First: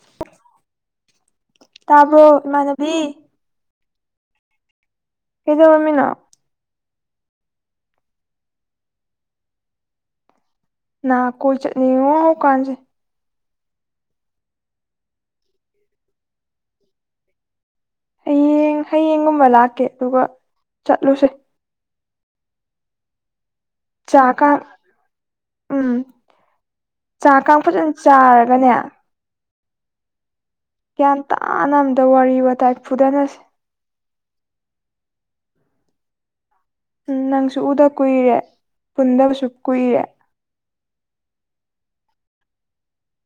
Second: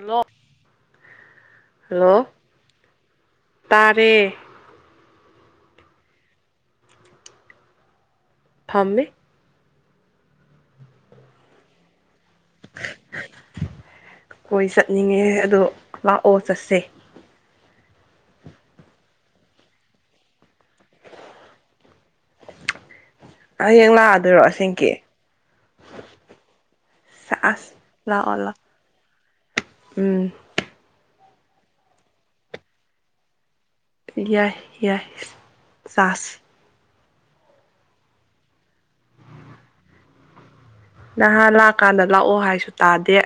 hello ꯇꯥꯕ꯭ꯔꯣ ꯏꯃꯥꯟꯅꯕꯤ ꯇꯔꯦ ꯀꯩꯗꯧꯔꯝꯃꯤꯅꯣ ꯐꯝꯃꯤ ꯅꯥ ꯀꯣꯏ ꯆꯠꯅꯤꯡꯉꯤꯅ ꯍꯧꯀꯥꯟꯖꯦ ꯀꯣꯏ ꯆꯠꯅꯤꯡꯉꯦ ꯑꯗꯣ ꯂꯥꯛꯑꯣ ꯆꯠꯁꯦ ꯍꯌꯦꯡ ꯍꯌꯦꯡꯒꯨꯝꯕ ꯂꯥꯛꯀꯦ ꯑꯗꯨꯒ ꯆꯠꯂꯨꯁꯦ ꯍꯌꯦꯡ ꯂꯥꯛꯑꯗꯣꯏꯔꯣ ꯆꯥꯛꯀꯥ ꯑꯁꯦꯡꯀꯤ ꯎꯝ ꯆꯥꯛ ꯀꯥ ꯑꯁ ꯐꯖꯅ ꯂꯥꯛꯑꯣ ꯂꯥꯛꯑꯣ ꯆꯥꯔꯒꯅꯦ ꯎꯝ ꯒ꯭ꯌꯥꯟ ꯇꯥꯅ ꯑꯝꯇ ꯋꯥꯔꯤ ꯋꯥꯇꯥꯏ ꯐꯨꯗꯅꯁꯦ ꯌꯥꯏ ꯌꯥꯏ ꯆꯥꯁꯤ ꯎꯝ ꯅꯪꯁꯨ ꯎꯗ ꯀꯨꯏꯔꯦ ꯄꯨꯟꯗꯕꯁꯨ ꯀꯨꯏꯔꯦ ꯅꯍꯥꯟ ꯂꯥꯛꯀꯥꯟꯗ ꯂꯥꯛꯑꯣ ꯍꯥꯏꯁꯨ ꯇꯥꯗꯦ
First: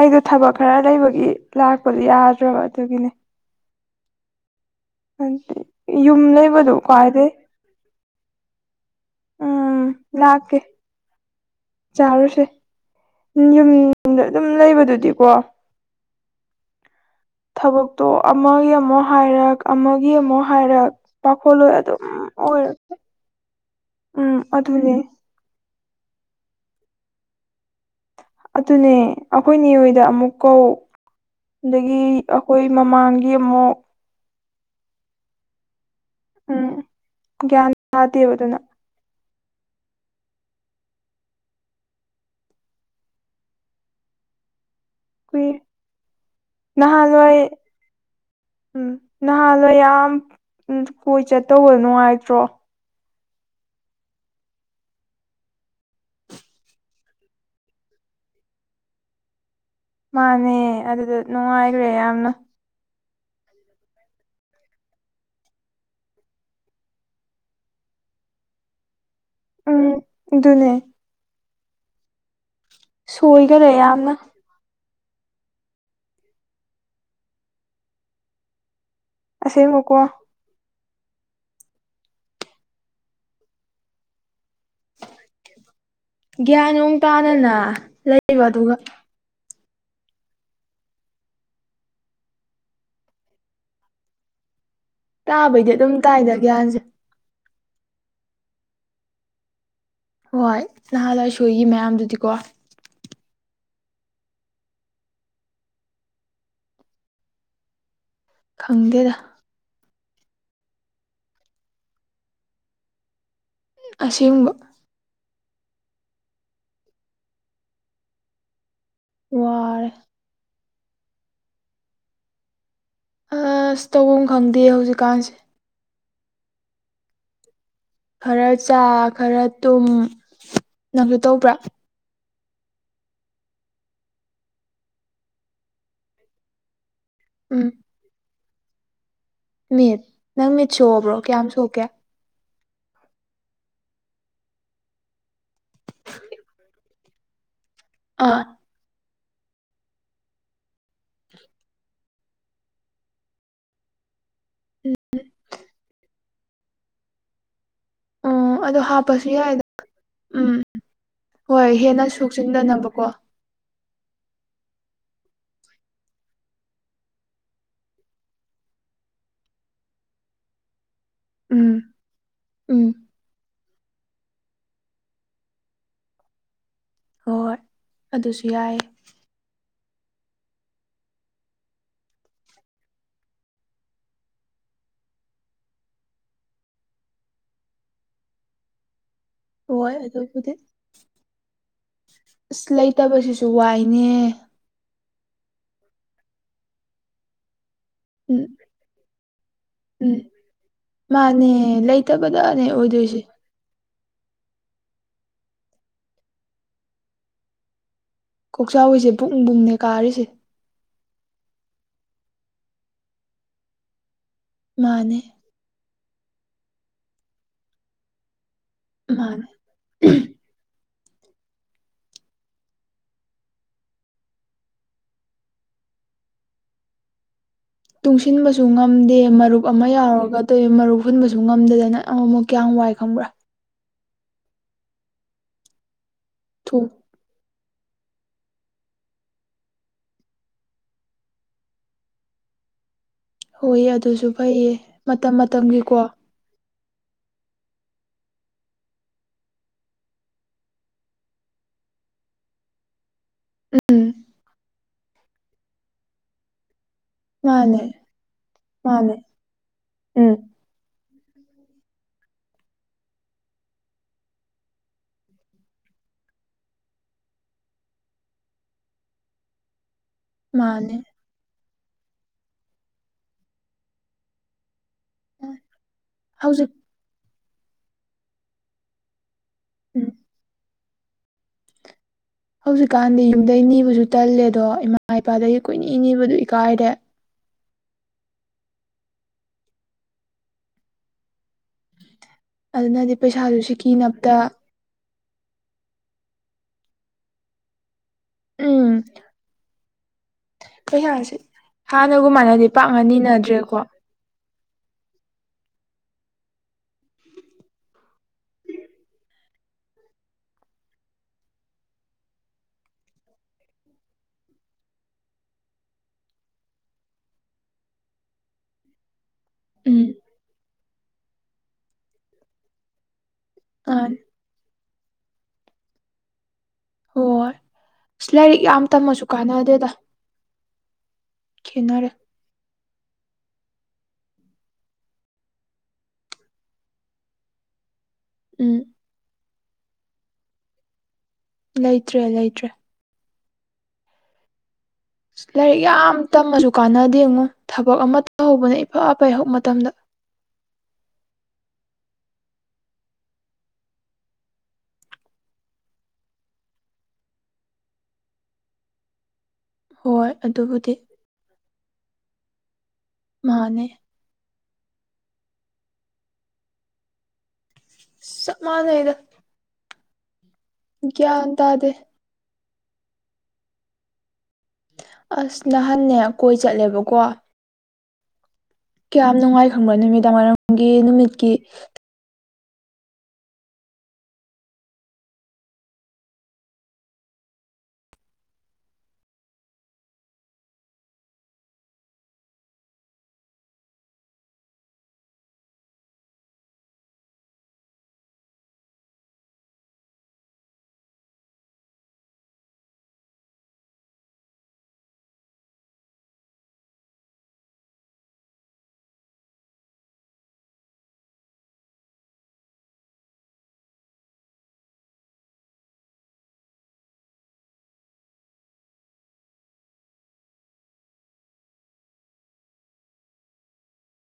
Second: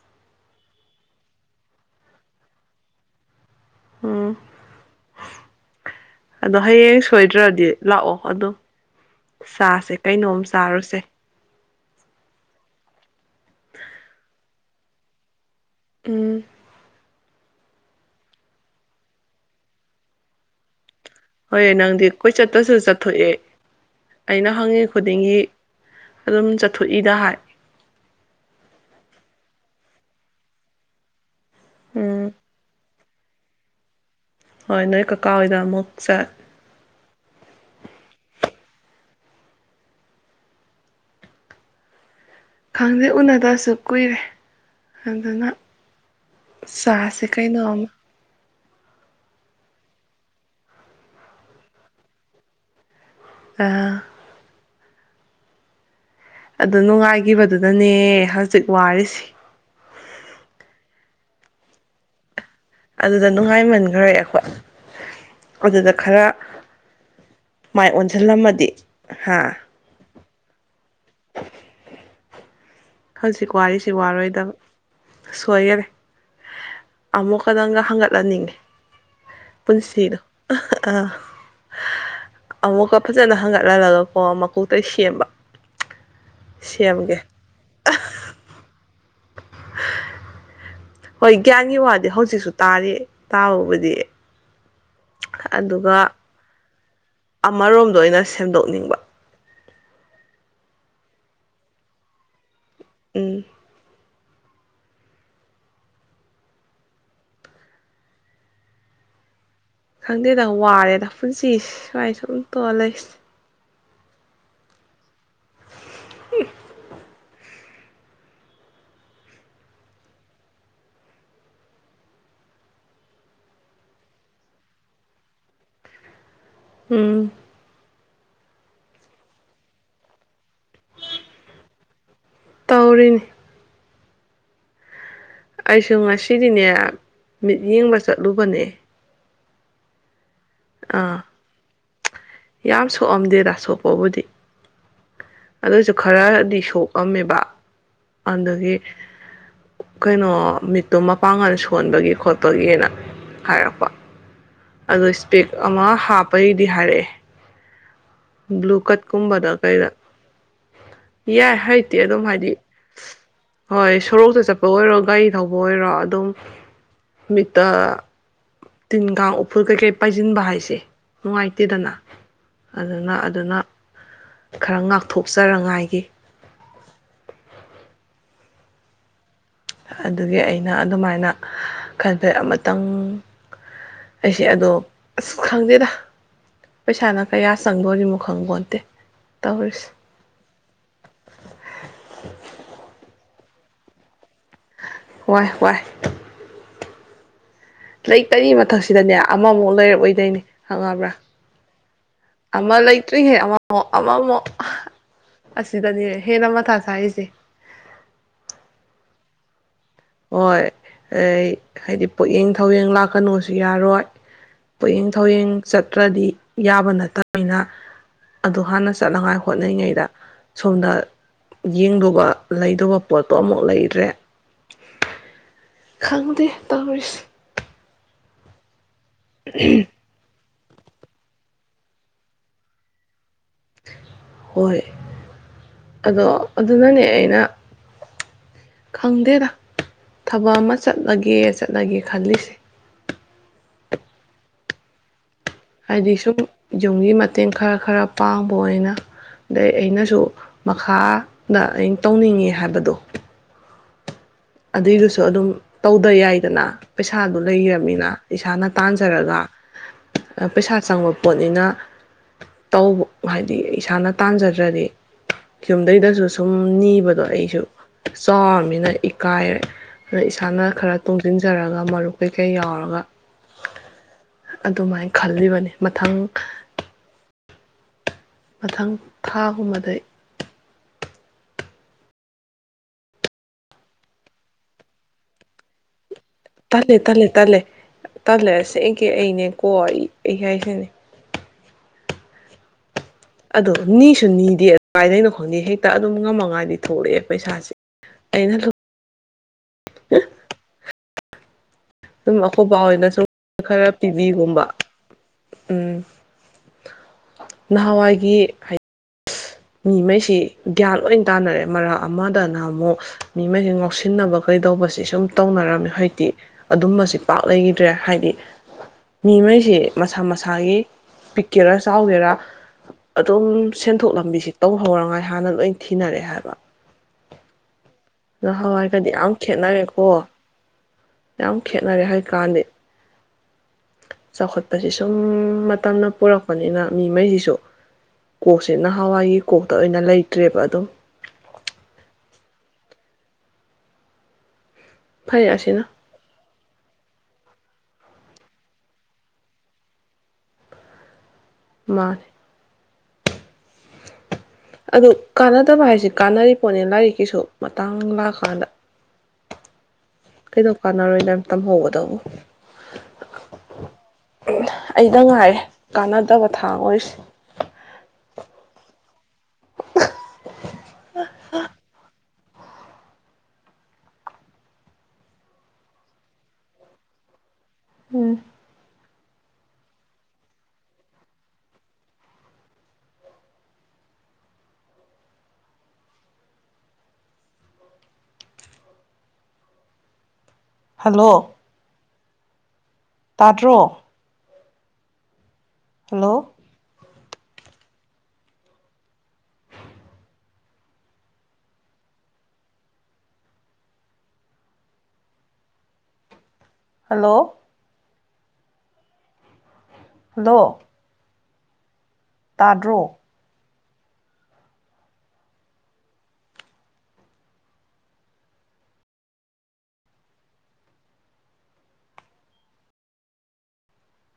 ꯑꯩꯗꯣ ꯊꯕꯛ ꯈꯔ ꯂꯩꯕꯒꯤ ꯂꯥꯛꯄꯗꯨ ꯌꯥꯗ꯭ꯔꯕ ꯑꯗꯨꯒꯤꯅꯦ ꯎꯝ ꯌꯨꯝ ꯑꯗꯣ ꯂꯩꯕꯗꯣ ꯍꯌꯦꯡ ꯈ꯭ꯋꯥꯏꯗꯩ ꯁꯣꯏꯗ꯭ꯔꯗꯤ ꯂꯥꯛꯑꯣ ꯑꯗꯨꯝ ꯎꯝ ꯆꯥꯁꯦ ꯀꯩꯅꯣꯝ ꯂꯥꯛꯀꯦ ꯆꯥꯔꯨꯁꯦ ꯆꯥꯔꯨꯁꯦ ꯌꯨꯝꯗ ꯑꯗꯨꯝ ꯂꯩꯕꯗꯨꯗꯤꯀꯣ ꯎꯝ ꯊꯕꯛꯇꯣ ꯑꯃꯒꯤ ꯑꯃꯨꯛ ꯍꯥꯏꯔꯛ ꯑꯃꯒꯤ ꯑꯃꯨꯛ ꯍꯥꯏꯔꯛ ꯍꯣꯏ ꯄꯥꯈꯣꯜꯂꯣꯏ ꯑꯗꯨꯝ ꯅꯪꯗꯤ ꯑꯣꯏꯔ ꯀꯣꯏꯆꯠꯇꯁꯨ ꯆꯠꯊꯣꯛꯑꯦ ꯎꯝ ꯑꯩꯅ ꯍꯪꯉꯤ ꯑꯗꯨꯅꯦ ꯈꯨꯗꯤꯡꯒꯤ ꯑꯗꯨꯝ ꯆꯠꯊꯣꯛꯏꯗ ꯍꯥꯏ ꯑꯗꯨꯅꯦ ꯑꯩꯈꯣꯏ ꯅꯦꯑꯣꯏꯗ ꯑꯃꯨꯛ ꯀꯧ ꯑꯗꯒꯤ ꯎꯝ ꯑꯩꯈꯣꯏ ꯃꯃꯥꯡꯒꯤ ꯑꯃꯨꯛ ꯍꯣꯏ ꯅꯣꯏ ꯀꯀꯥ ꯍꯣꯏꯗ ꯑꯃꯨꯛ ꯆꯠ ꯎꯝ ꯒꯌꯥꯟ ꯇꯥꯗꯦꯕ ꯑꯗꯨꯅ ꯈꯪꯗꯦ ꯎꯅꯗꯁꯨ ꯀꯨꯏꯔꯦ ꯑꯗꯨꯅ ꯀꯨꯏꯔꯦ ꯆꯥꯁꯦ ꯅꯍꯥꯟꯋꯥꯏ ꯀꯩꯅꯣꯝ ꯎꯝ ꯅꯍꯥꯟꯗꯣ ꯌꯥꯝ ꯀꯣꯏ ꯆꯠꯇꯧꯕ ꯅꯨꯡꯉꯥꯏꯇ꯭ꯔꯣ ꯑꯥ ꯑꯗꯨ ꯅꯨꯡꯉꯥꯏꯈꯤꯕꯗꯨꯅꯅꯦ ꯍꯧꯖꯤꯛ ꯋꯥꯔꯤꯁꯤ ꯃꯥꯅꯦ ꯑꯗꯨꯗ ꯅꯨꯡꯉꯥꯏꯈ꯭ꯔꯦ ꯌꯥꯝꯅ ꯑꯗꯨꯗ ꯅꯨꯡꯉꯥꯏꯃꯟꯈ꯭ꯔꯦ ꯑꯩꯈꯣꯏ ꯑꯗꯨꯗ ꯈꯔ ꯑꯗꯨꯗ ꯅꯨꯡꯉꯥꯏꯃꯟꯈ꯭ꯔꯦ ꯑꯩꯈꯣꯏ ꯑꯗꯨꯗ ꯈꯔ ꯃꯥꯏ ꯑꯣꯟꯁꯤꯜꯂꯝꯃꯗꯤ ꯍꯥ ꯎꯝ ꯑꯗꯨꯅꯦ ꯍꯧꯖꯤꯛ ꯁꯣꯏꯈꯔꯦ ꯋꯥꯔꯤꯁꯤ ꯌꯥꯝꯅ ꯋꯥꯔꯣꯏꯗꯕꯅꯦ ꯁꯣꯏꯔꯦꯟ ꯑꯃꯨꯛꯀꯗꯪꯗ ꯍꯪꯒꯠꯍꯟꯅꯤꯡꯉꯤ ꯑꯁꯦꯡꯕꯀꯣ ꯄꯨꯟꯁꯤꯗꯣ ꯑ ꯑꯃꯨꯛꯀ ꯐꯖꯅ ꯍꯪꯒꯠꯍꯜꯂꯒꯀꯣ ꯃꯀꯨ ꯒ꯭ꯌꯥꯟ ꯅꯨꯡ ꯁꯦꯝꯒꯦ ꯇꯥꯗꯅ ꯂꯩꯕ ꯑꯗꯨꯒ [inaudible] ꯍꯣꯏ ꯒ꯭ꯌꯥꯟꯒꯤ ꯋꯥꯗꯤ ꯍꯧꯖꯤꯛꯁꯨ ꯇꯥꯔꯤ ꯇꯥꯕꯕꯨꯗꯤ ꯇꯥꯕꯩꯗꯤ ꯑꯗꯨꯒ ꯑꯗꯨꯝ ꯇꯥꯏꯗ ꯒ꯭ꯌꯥꯟꯁꯦ ꯑꯃꯔꯣꯝꯗ ꯑꯣꯏꯅ ꯁꯦꯝꯗꯣꯛꯅꯤꯡꯕ ꯍꯣꯏ ꯅꯍꯥꯟ ꯂꯣꯏꯁꯣꯏꯒꯤ ꯃꯌꯥꯝꯗꯨꯗꯤꯀꯣ ꯎꯝ ꯈꯪꯗꯦꯗ ꯈꯪꯗꯦꯗ ꯋꯥꯔꯦꯗ ꯄꯨꯟꯁꯤꯁꯦ ꯁꯨꯋꯥꯥꯏ ꯁꯨꯝ ꯇꯣꯔ ꯂꯩꯁꯦ ꯑꯁꯦꯡꯕ ꯍꯝ ꯋꯥꯢ ꯑꯁ ꯇꯧꯐꯝ ꯈꯪꯗꯦ ꯍꯧꯖꯤꯛꯀꯥꯟꯁꯦ ꯎꯝ ꯈꯔ ꯆꯥ ꯈꯔ ꯇꯨꯝ ꯅꯪꯁꯨ ꯇꯧꯕ꯭ꯔꯥ ꯇꯧꯔꯤꯅꯤ ꯑꯩꯁꯨ ꯉꯁꯤꯗꯤꯅꯦ ꯎꯝ ꯃꯤꯠꯌꯦꯡꯕ ꯆꯠꯂꯨꯕꯅꯦ ꯃꯤꯠ ꯅꯪ ꯃꯤꯠ ꯁꯣꯛꯑꯕ꯭ꯔꯣ ꯑꯥ ꯀꯌꯥꯝ ꯁꯣꯛꯀꯦ ꯌꯥꯝ ꯁꯣꯛꯑꯝꯗꯦꯗ ꯁꯣꯛꯄꯕꯨꯗꯤ ꯑꯗꯨꯁꯨ ꯈꯔꯗꯤ ꯁꯣꯛꯑꯝꯃꯦꯕ ꯑꯥ ꯑꯗꯒꯤ ꯀꯩꯅꯣ ꯃꯤꯠꯇꯣ ꯃꯄꯥꯡꯒꯜ ꯁꯣꯟꯕꯒꯤ ꯈꯣꯠꯄꯒꯤꯅ ꯍꯥꯏꯔꯛꯄ ꯑꯗꯣ ꯏꯁꯄꯦꯛ ꯑꯃ ꯍꯥꯞꯄꯒꯤꯗꯤ ꯍꯥꯏꯔꯛꯑꯦ ꯎꯝ ꯑꯗꯣ ꯍꯥꯞꯄꯁꯨ ꯕ꯭ꯂꯨꯀꯠꯀꯨꯝꯕꯗ ꯌꯥꯏꯗ ꯀꯩꯗ ꯎꯝ ꯌꯥꯏ ꯍꯣꯏ ꯍꯩꯇꯦ ꯍꯦꯟꯅ ꯑꯗꯨꯝ ꯍꯥꯏꯗꯤ ꯁꯣꯛꯆꯤꯟꯗꯅꯕꯀꯣ ꯍꯣꯏ ꯁꯣꯔꯣꯛꯇ ꯆꯠꯄ ꯑꯣꯏꯔꯣ ꯒꯥꯔꯤ ꯊꯧꯕ ꯑꯣꯏꯔꯣ ꯑꯗꯨꯝ ꯃꯤꯠꯇ ꯇꯤꯟ ꯀꯥꯡ ꯎꯐꯨꯜ ꯀꯩꯀꯩ ꯄꯥꯏꯁꯤꯟꯕ ꯍꯥꯏꯁꯦ ꯎꯝ ꯅꯨꯡꯉꯥꯏꯇꯦꯗꯅ ꯎꯝ ꯑꯗꯨꯅ ꯑꯗꯨꯅ ꯈꯔ ꯉꯥꯛꯊꯣꯛꯆꯔꯉꯥꯏꯒꯤ ꯍꯣꯏ ꯑꯗꯨꯁꯨ ꯌꯥꯏ ꯑꯗꯨꯒꯤ ꯑꯩꯅ ꯑꯗꯨꯃꯥꯏꯅ ꯈꯟꯕꯩ ꯑꯃꯇꯪ ꯑꯩꯁꯦ ꯑꯗꯣ ꯑꯁ ꯈꯪꯗꯦꯗ ꯄꯩꯁꯥꯅ ꯀꯌꯥ ꯆꯪꯗꯣꯏꯔꯤꯅꯣ ꯈꯪꯕꯣꯟꯇꯦ ꯍꯣꯏ ꯑꯗꯨꯕꯨꯗꯤ ꯏꯁ ꯂꯩꯇꯕ ꯁꯤꯁꯨ ꯋꯥꯏꯅꯦ ꯍꯣꯏ ꯍꯣꯏ ꯎꯝ ꯂꯩꯇꯔꯤ ꯃꯊꯛꯁꯤꯗꯅꯦ ꯑꯃꯃꯨꯛ ꯎꯝ ꯂꯩꯔꯛꯑꯣꯏꯗꯩꯏꯅꯦ ꯈꯪꯉꯕ꯭ꯔꯥ ꯃꯥꯅꯦ ꯂꯩꯇꯕꯗꯅꯦ ꯑꯃ ꯑꯣꯏꯗꯣꯏꯁꯦ ꯂꯩꯥꯏꯇ꯭ꯔꯤꯉꯩ ꯑꯃꯃꯨꯛ ꯑꯃ ꯑꯃꯛ ꯑꯁꯤꯗꯅꯤ ꯍꯦꯟꯅ ꯃꯊꯥ ꯆꯥꯏꯔꯤꯁꯦ ꯀꯣꯛꯆꯥꯎꯕꯤꯁꯦ ꯕꯨꯡ ꯕꯨꯡꯅꯦ ꯀꯥꯔꯤꯁꯦ ꯑꯩꯢ ꯍꯥꯏꯗꯤ ꯄꯣꯌꯦꯡ ꯊꯧꯋꯦꯡ ꯂꯥꯛꯀꯅꯨꯁꯨ ꯌꯥꯔꯣꯏ ꯄꯨꯛꯌꯦꯡ ꯃꯥꯅꯦ ꯊꯧꯋꯦꯡ ꯆꯠ ꯇ꯭ꯔꯗꯤ ꯌꯥꯕ ꯅꯠꯇꯕꯅꯤꯅ ꯑꯗꯨ ꯍꯥꯟꯅ ꯆꯠꯅꯉꯥꯏ ꯃꯥꯅꯦ ꯍꯣꯠꯅꯉꯩꯗ ꯁꯣꯝꯗ ꯌꯦꯡꯗꯨꯕ ꯂꯩꯗꯧꯕ ꯄꯣꯠꯇꯣ ꯑꯃꯨꯛ ꯂꯩꯗ꯭ꯔꯦ ꯈꯪꯗꯦ ꯇꯧꯔꯤꯁꯤ ꯇꯨꯡꯁꯤꯟꯕꯁꯨ ꯉꯝꯗꯦ ꯃꯔꯨꯞ ꯑꯃ ꯌꯥꯎꯔꯒ ꯇꯦ ꯃꯔꯨꯞ ꯍꯨꯟꯕꯁꯨ ꯉꯝꯗꯗꯅ ꯑꯃꯨꯨꯃꯨꯛ ꯀ꯭ꯌꯥꯝ ꯋꯥꯏ ꯈꯪꯕ꯭ꯔꯥ ꯍꯣꯏ ꯑꯗꯣ ꯑꯗꯨ ꯊꯣꯛ ꯅꯪꯪ ꯑꯩꯅ ꯈꯪꯗꯦꯗ ꯊꯕꯛ ꯑꯃ ꯆꯠꯂꯒꯦ ꯆꯠꯂꯒꯦ ꯈꯜꯂꯤꯁꯦ ꯍꯣꯏꯌꯦ ꯑꯗꯨꯁꯨ ꯐꯩꯌꯦ ꯃꯇꯝ ꯃꯇꯝꯒꯤꯀꯣ ꯍꯥꯏꯗꯤ ꯁꯨꯝ ꯌꯨꯝꯒꯤ ꯃꯇꯦꯡ ꯈꯔ ꯈꯔ ꯄꯥꯡꯕ ꯑꯣꯏꯅ ꯗꯩ ꯑꯩꯅꯁꯨ ꯃꯈꯥ ꯗ ꯑꯩꯅ ꯇꯧꯅꯤꯡꯉꯤ ꯍꯥꯏꯕꯗꯣ ꯎꯝ ꯑꯗꯨꯏꯗꯨꯁꯨ ꯑꯗꯨꯝ ꯇꯧꯗ ꯌꯥꯏꯗꯅ ꯄꯩꯁꯥꯗꯨ ꯃꯥꯅꯦ ꯂꯩꯔꯃꯤꯅ ꯏꯁꯥꯅ ꯃꯥꯅꯦ ꯇꯥꯟꯖꯔꯒ ꯎꯝ ꯄꯩꯁꯥ ꯆꯪꯉꯣ ꯄꯣꯠꯅꯤꯅ ꯇꯧ ꯍꯥꯏꯗꯤ ꯏꯁꯥꯅ ꯇꯟꯖꯗ꯭ꯔꯗꯤ ꯌꯨꯝꯗꯩꯗꯁꯨ ꯁꯨꯝ ꯅꯤꯕꯗꯣ ꯑꯩꯁꯨ ꯆꯥꯎꯔꯃꯤꯅ ꯏꯛ ꯀꯥꯏꯔꯦ ꯏꯁꯥꯅ ꯃꯥꯅꯦ ꯈꯔ ꯇꯣꯡꯁꯤꯟꯖꯔ ꯒ ꯃꯔꯨꯞ ꯀꯩꯀꯩ ꯌꯥꯎꯔꯒ ꯑꯗꯨꯃꯥꯏ ꯈꯜꯂꯤꯕꯅꯤ ꯃꯊꯪ ꯍꯧꯖꯤꯛ ꯃꯊꯪ ꯊꯥꯒꯨꯝꯕꯗꯩ ꯎꯝ ꯍꯧꯖꯤꯛꯀꯥꯟꯗꯤ ꯌꯨꯝꯗꯩ ꯅꯤꯕꯁꯨ ꯇꯜꯂꯦꯗꯣ ꯏꯃꯥ ꯏꯄꯥꯗꯒꯤ ꯀꯣꯏꯅꯤ ꯅꯤꯕꯗꯨ ꯏꯀꯥꯏꯔꯦ ꯇꯜꯂꯦ ꯇꯜꯂꯦ ꯇꯜꯂꯦ ꯇꯜꯂꯦ ꯑꯁꯦꯡꯀꯤ ꯑꯩꯅꯦꯀꯣ ꯑꯩ ꯍꯥꯏꯁꯤꯅꯤ ꯑꯗꯨꯅꯗꯤ ꯄꯩꯁꯥꯁꯨ ꯑꯗꯣ ꯅꯤꯁꯨ ꯁꯤꯀꯤꯅꯕꯇ ꯅꯤꯗꯦ ꯑꯗꯨꯃꯥꯏꯅ ꯅꯤ ꯍꯦꯛꯇ ꯑꯗꯨꯝ ꯉꯝꯃꯉꯥꯏꯗꯤ ꯊꯣꯛꯂꯛꯑꯦ ꯄꯩꯁꯥꯁꯦ ꯑꯩꯅ ꯎꯝ ꯑꯦ [inaudible] ꯄꯩꯁꯥꯁꯤ ꯍꯥꯅꯒꯨꯝ ꯃꯥꯅꯗꯤ ꯕꯥ ꯄꯥꯛꯅ ꯍꯣꯏꯅ ꯁꯨꯝ ꯅꯤꯅꯗ꯭ꯔꯦꯀꯣ ꯈꯔ ꯄꯤꯕꯤꯒꯨꯝꯕ ꯎꯝ ꯅꯍꯋꯥꯏꯒꯤ ꯍꯥꯏ ꯃꯤꯃꯩꯁꯤ ꯒ꯭ꯌꯥꯟ ꯂꯣꯏ ꯇꯥꯅꯔꯦ ꯃꯔꯛ ꯑꯃꯗ ꯅꯍꯥꯟꯃꯨꯛ ꯃꯤꯃꯩ ꯉꯥꯎꯁꯤꯟꯅꯕꯈꯩ ꯀꯩꯗꯧꯕꯁꯦ ꯁꯨꯝ ꯇꯧꯅꯔꯝꯃꯦ ꯍꯩꯇꯤ ꯑꯗꯨꯝꯕꯁꯤ ꯄꯥꯛ ꯂꯩꯈꯤꯗ꯭ꯔꯦ ꯍꯥꯏꯗꯤ [inaudible] ꯃꯤꯃꯩꯁꯤ ꯎꯝ ꯃꯁꯥ ꯃꯁꯥꯒꯤ ꯄꯤꯛꯀꯦꯔꯥ ꯆꯥꯎꯒꯦꯔꯥ ꯑꯗꯨꯝ ꯁꯦꯟꯊꯣꯛ ꯃꯥꯅꯦ ꯂꯝꯕꯤꯁꯤ ꯇꯧꯍꯧꯔꯉꯥꯏ ꯍꯥꯟꯅ ꯂꯣꯏ ꯊꯤꯅꯔꯛꯑꯦ ꯍꯥꯏꯕ ꯍꯣꯏ ꯑꯁ ꯂꯥꯏꯔꯤꯛ ꯅꯍꯋꯥꯏꯒꯗꯤ ꯇꯝꯃꯁꯨ ꯌꯥꯝ ꯀꯥꯟꯅꯗꯦꯗ ꯈꯦꯠꯅꯔꯦꯀꯣ ꯌꯥꯝ ꯈꯦꯠꯅꯔꯦ ꯍꯥꯏ ꯀꯥꯟꯗꯦ ꯆꯥꯎꯈꯠꯄꯁꯦ ꯁꯨꯝ ꯃꯇꯝꯅ ꯄꯨꯔꯛꯄꯅꯤꯅ ꯃꯤ ꯃꯩꯁꯤꯁꯨ ꯀꯣꯛꯁꯤ ꯎꯝ ꯅꯍꯋꯥꯏꯒꯤ ꯀꯣꯛꯇ ꯑꯣꯏꯅ ꯂꯩꯇ꯭ꯔꯦꯕ ꯑꯗꯨꯝ ꯂꯩꯇ꯭ꯔꯦ ꯂꯩꯇ꯭ꯔꯦ ꯐꯩ ꯂꯥꯏꯔꯤꯛ ꯑꯁꯤꯅ ꯌꯥꯝ ꯇꯝꯃꯁꯨ ꯀꯥꯟꯅꯗꯦ ꯉꯣ ꯊꯕꯛ ꯑꯃ ꯇꯍꯧꯕꯅ ꯏꯐ ꯐꯩ ꯍꯧ ꯃꯇꯝꯗ ꯃꯅꯦ [inaudible] ꯑꯗꯨ ꯀꯥꯟꯅꯗꯕ ꯍꯥꯏꯁꯦ ꯀꯥꯟꯅꯔꯤ ꯄꯣꯠꯅꯦ ꯂꯥꯏꯔꯤꯛꯀꯤꯁꯨ ꯃꯇꯥꯡ ꯂꯥꯛꯑꯀꯥꯟꯗ ꯍꯣꯏ ꯀꯩꯗꯧ ꯑꯗꯨꯕꯨꯗꯤ ꯀꯥꯟꯅꯔꯣꯏ ꯅꯝ ꯇꯝꯍꯧꯒꯗꯧ ꯃꯥꯅꯦ ꯑꯩꯗꯪ ꯉꯥꯏꯔꯦ ꯀꯥꯟꯅꯗꯕ ꯊꯥꯡ ꯑꯣꯏꯔꯤꯁꯤ ꯆꯞ ꯃꯥꯟꯅꯩꯗ ꯒ꯭ꯌꯥꯟ ꯇꯥꯗꯦ ꯑꯁ ꯅꯍꯥꯟꯅꯦ ꯀꯣꯏ ꯆꯠꯂꯦꯕꯀꯣ ꯎꯝ ꯀ꯭ꯌꯥꯝ ꯅꯨꯡꯉꯥꯏ ꯈꯪꯕ꯭ꯔꯣ ꯅꯨꯃꯤꯗꯥꯡꯋꯥꯏꯔꯝꯒꯤ ꯅꯨꯃꯤꯠꯀꯤ ꯍꯜꯂꯣ ꯇꯥꯗ꯭ꯔꯣ ꯍꯜꯂꯣ ꯍꯜꯂꯣ ꯍꯜꯂꯣ ꯇꯥꯗ꯭ꯔꯣ